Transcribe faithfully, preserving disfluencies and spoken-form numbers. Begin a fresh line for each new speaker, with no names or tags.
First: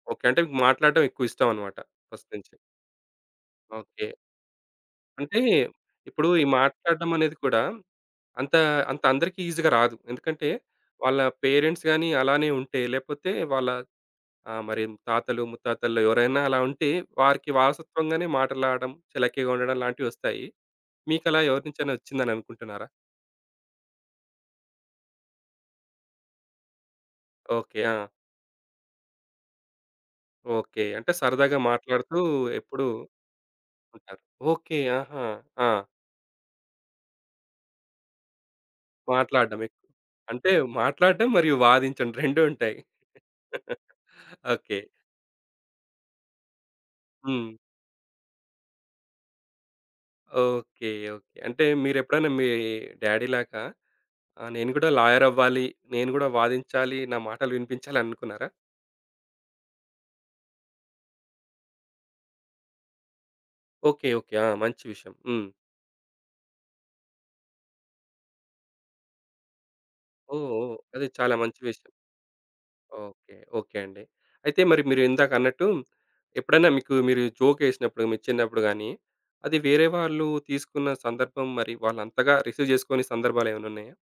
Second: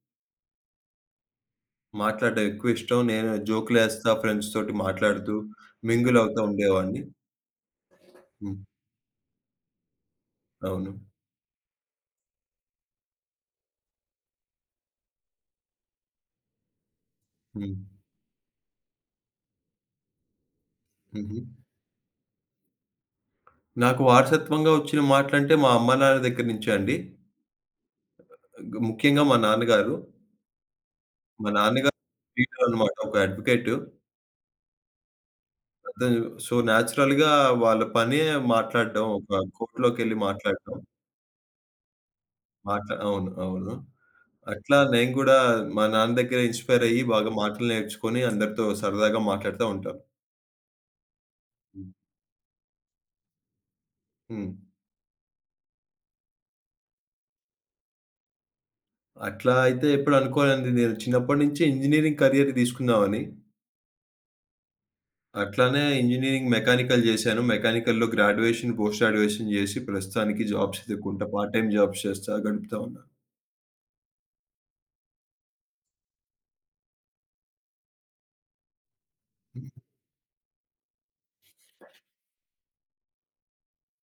Okay. అంటే మాట్లాడ్డం ఎక్కువ ఇష్టం అన్నమాట. ఫస్ట్
మాట్లాడ్డం
నుంచి.
ఎక్కువిష్టం. నేను జోకులేస్తా
ఓకే.
ఫ్రెండ్స్‌తోటి మాట్లాడుతూ
అంటే,
మింగిల్
ఇప్పుడు
అవుతా
ఈ
ఉండేవాడిని.
మాట్లాడ్డం అనేది కూడా అంత,
హ్మ్.
అంత అందరికి ఈజీగా రాదు. ఎందుకంటే,
అవును.
వాళ్ళ పేరెంట్స్ గాని అలానే ఉంటే లేపోతే వాళ్ళ ఆ! మరి తాతలు, ముత్తాతల్లో ఎవరైనా అలా ఉంటే, వారికి
హ్మ్.
వారసత్వంగానే మాటలాడడం, చలాకీగా ఉండడం లాంటివి ఒస్తాయి.
హుహు.
మీకలా ఎవరినుంచైనా ఒచ్చిందని అనుకుంటున్నారా?
నాకు వారసత్వంగా ఒచ్చిన మాటలంటే, మా అమ్మ నాన్న దగ్గర నుంచే అండి.
ఓకే. ఆ!
ముఖ్యంగా మా నాన్నగారు...
ఓకే. అంటే
మా
సరదాగా
నాన్నగారు
మాట్లాడుతూ
ప్లీడర్
ఎప్పుడూ
అనమాట. ఒక అడ్వొకేటు.
ఉంటారు. ఓకే. ఆహా! ఆ!
అది సో నేచురల్‌గా వాళ్ళ‌పనే మాట్లాడ్డం. ఒక
మాట్లాడ్డమే.
కోర్ట్‌లో‌కెళ్లి
అంటే
మాట్లాట్టం.
మాట్లాడ్డం మరియు వాదించడం రెండు ఉంటాయి.
మాట్లా అవును. అవును. అట్లా
ఓకే.
నేను గూడా మా నాన్న దగ్గరె ఇన్‌స్పైర్ అయ్యి బాగా
హ్మ్.
మాటలు నేర్చుకొని అందరితో సరదాగా మాట్లాడుతా ఉంటాను.
Okay, okay. అంటే,
హ్మ్.
మీరెప్పుడన్నా మీ డ్యాడీ లాగా, ఆ
హ్మ్.
నేను గూడా లాయర్ అవ్వాలి. నేను గూడా వాదించాలి, నా మాటలు వినిపించాలి అనుకున్నారా?
అట్లా అయితే ఎప్పుడు అనుకో‌లే‌దండి. నేను చిన్నప్పటినుంచే ఇంజినీరింగ్ కరియర్ దీసుకుందామని.
ఓకే. ఓకే. ఆ! మంచి విషయం. హ్మ్.
అట్లనే ఇంజినీరింగ్ మెకానికల్ జేశాను. మెకానికల్‌లో గ్రాడ్యుయేషన్, పోస్ట్ గ్రాడ్యుయేషన్ జేసి,
ఓహ్!
ప్రస్తుతానికి
ఓహ్!
జాబ్స్
అది
ఎతుక్కుం‌ట,
చాలా
పార్ట్
మంచి
టైమ్
విషయం.
జాబ్స్ జేస్తా గడుపుతావు‌న్నా.
ఓకే. ఓకే అండి. అయితే మరి మీరిందాకన్నట్టు, ఎప్పుడన్నా మీకు మీరు జోకేసినప్పుడు మీ చిన్నప్పుడు గాని, అది వేరే వాళ్ళు తీసుకున్న సందర్భం మరి వాళ్ళంతగా రిసీవ్ జేసుకోని సందర్భాలు ఏమన్నా ఉన్నాయా?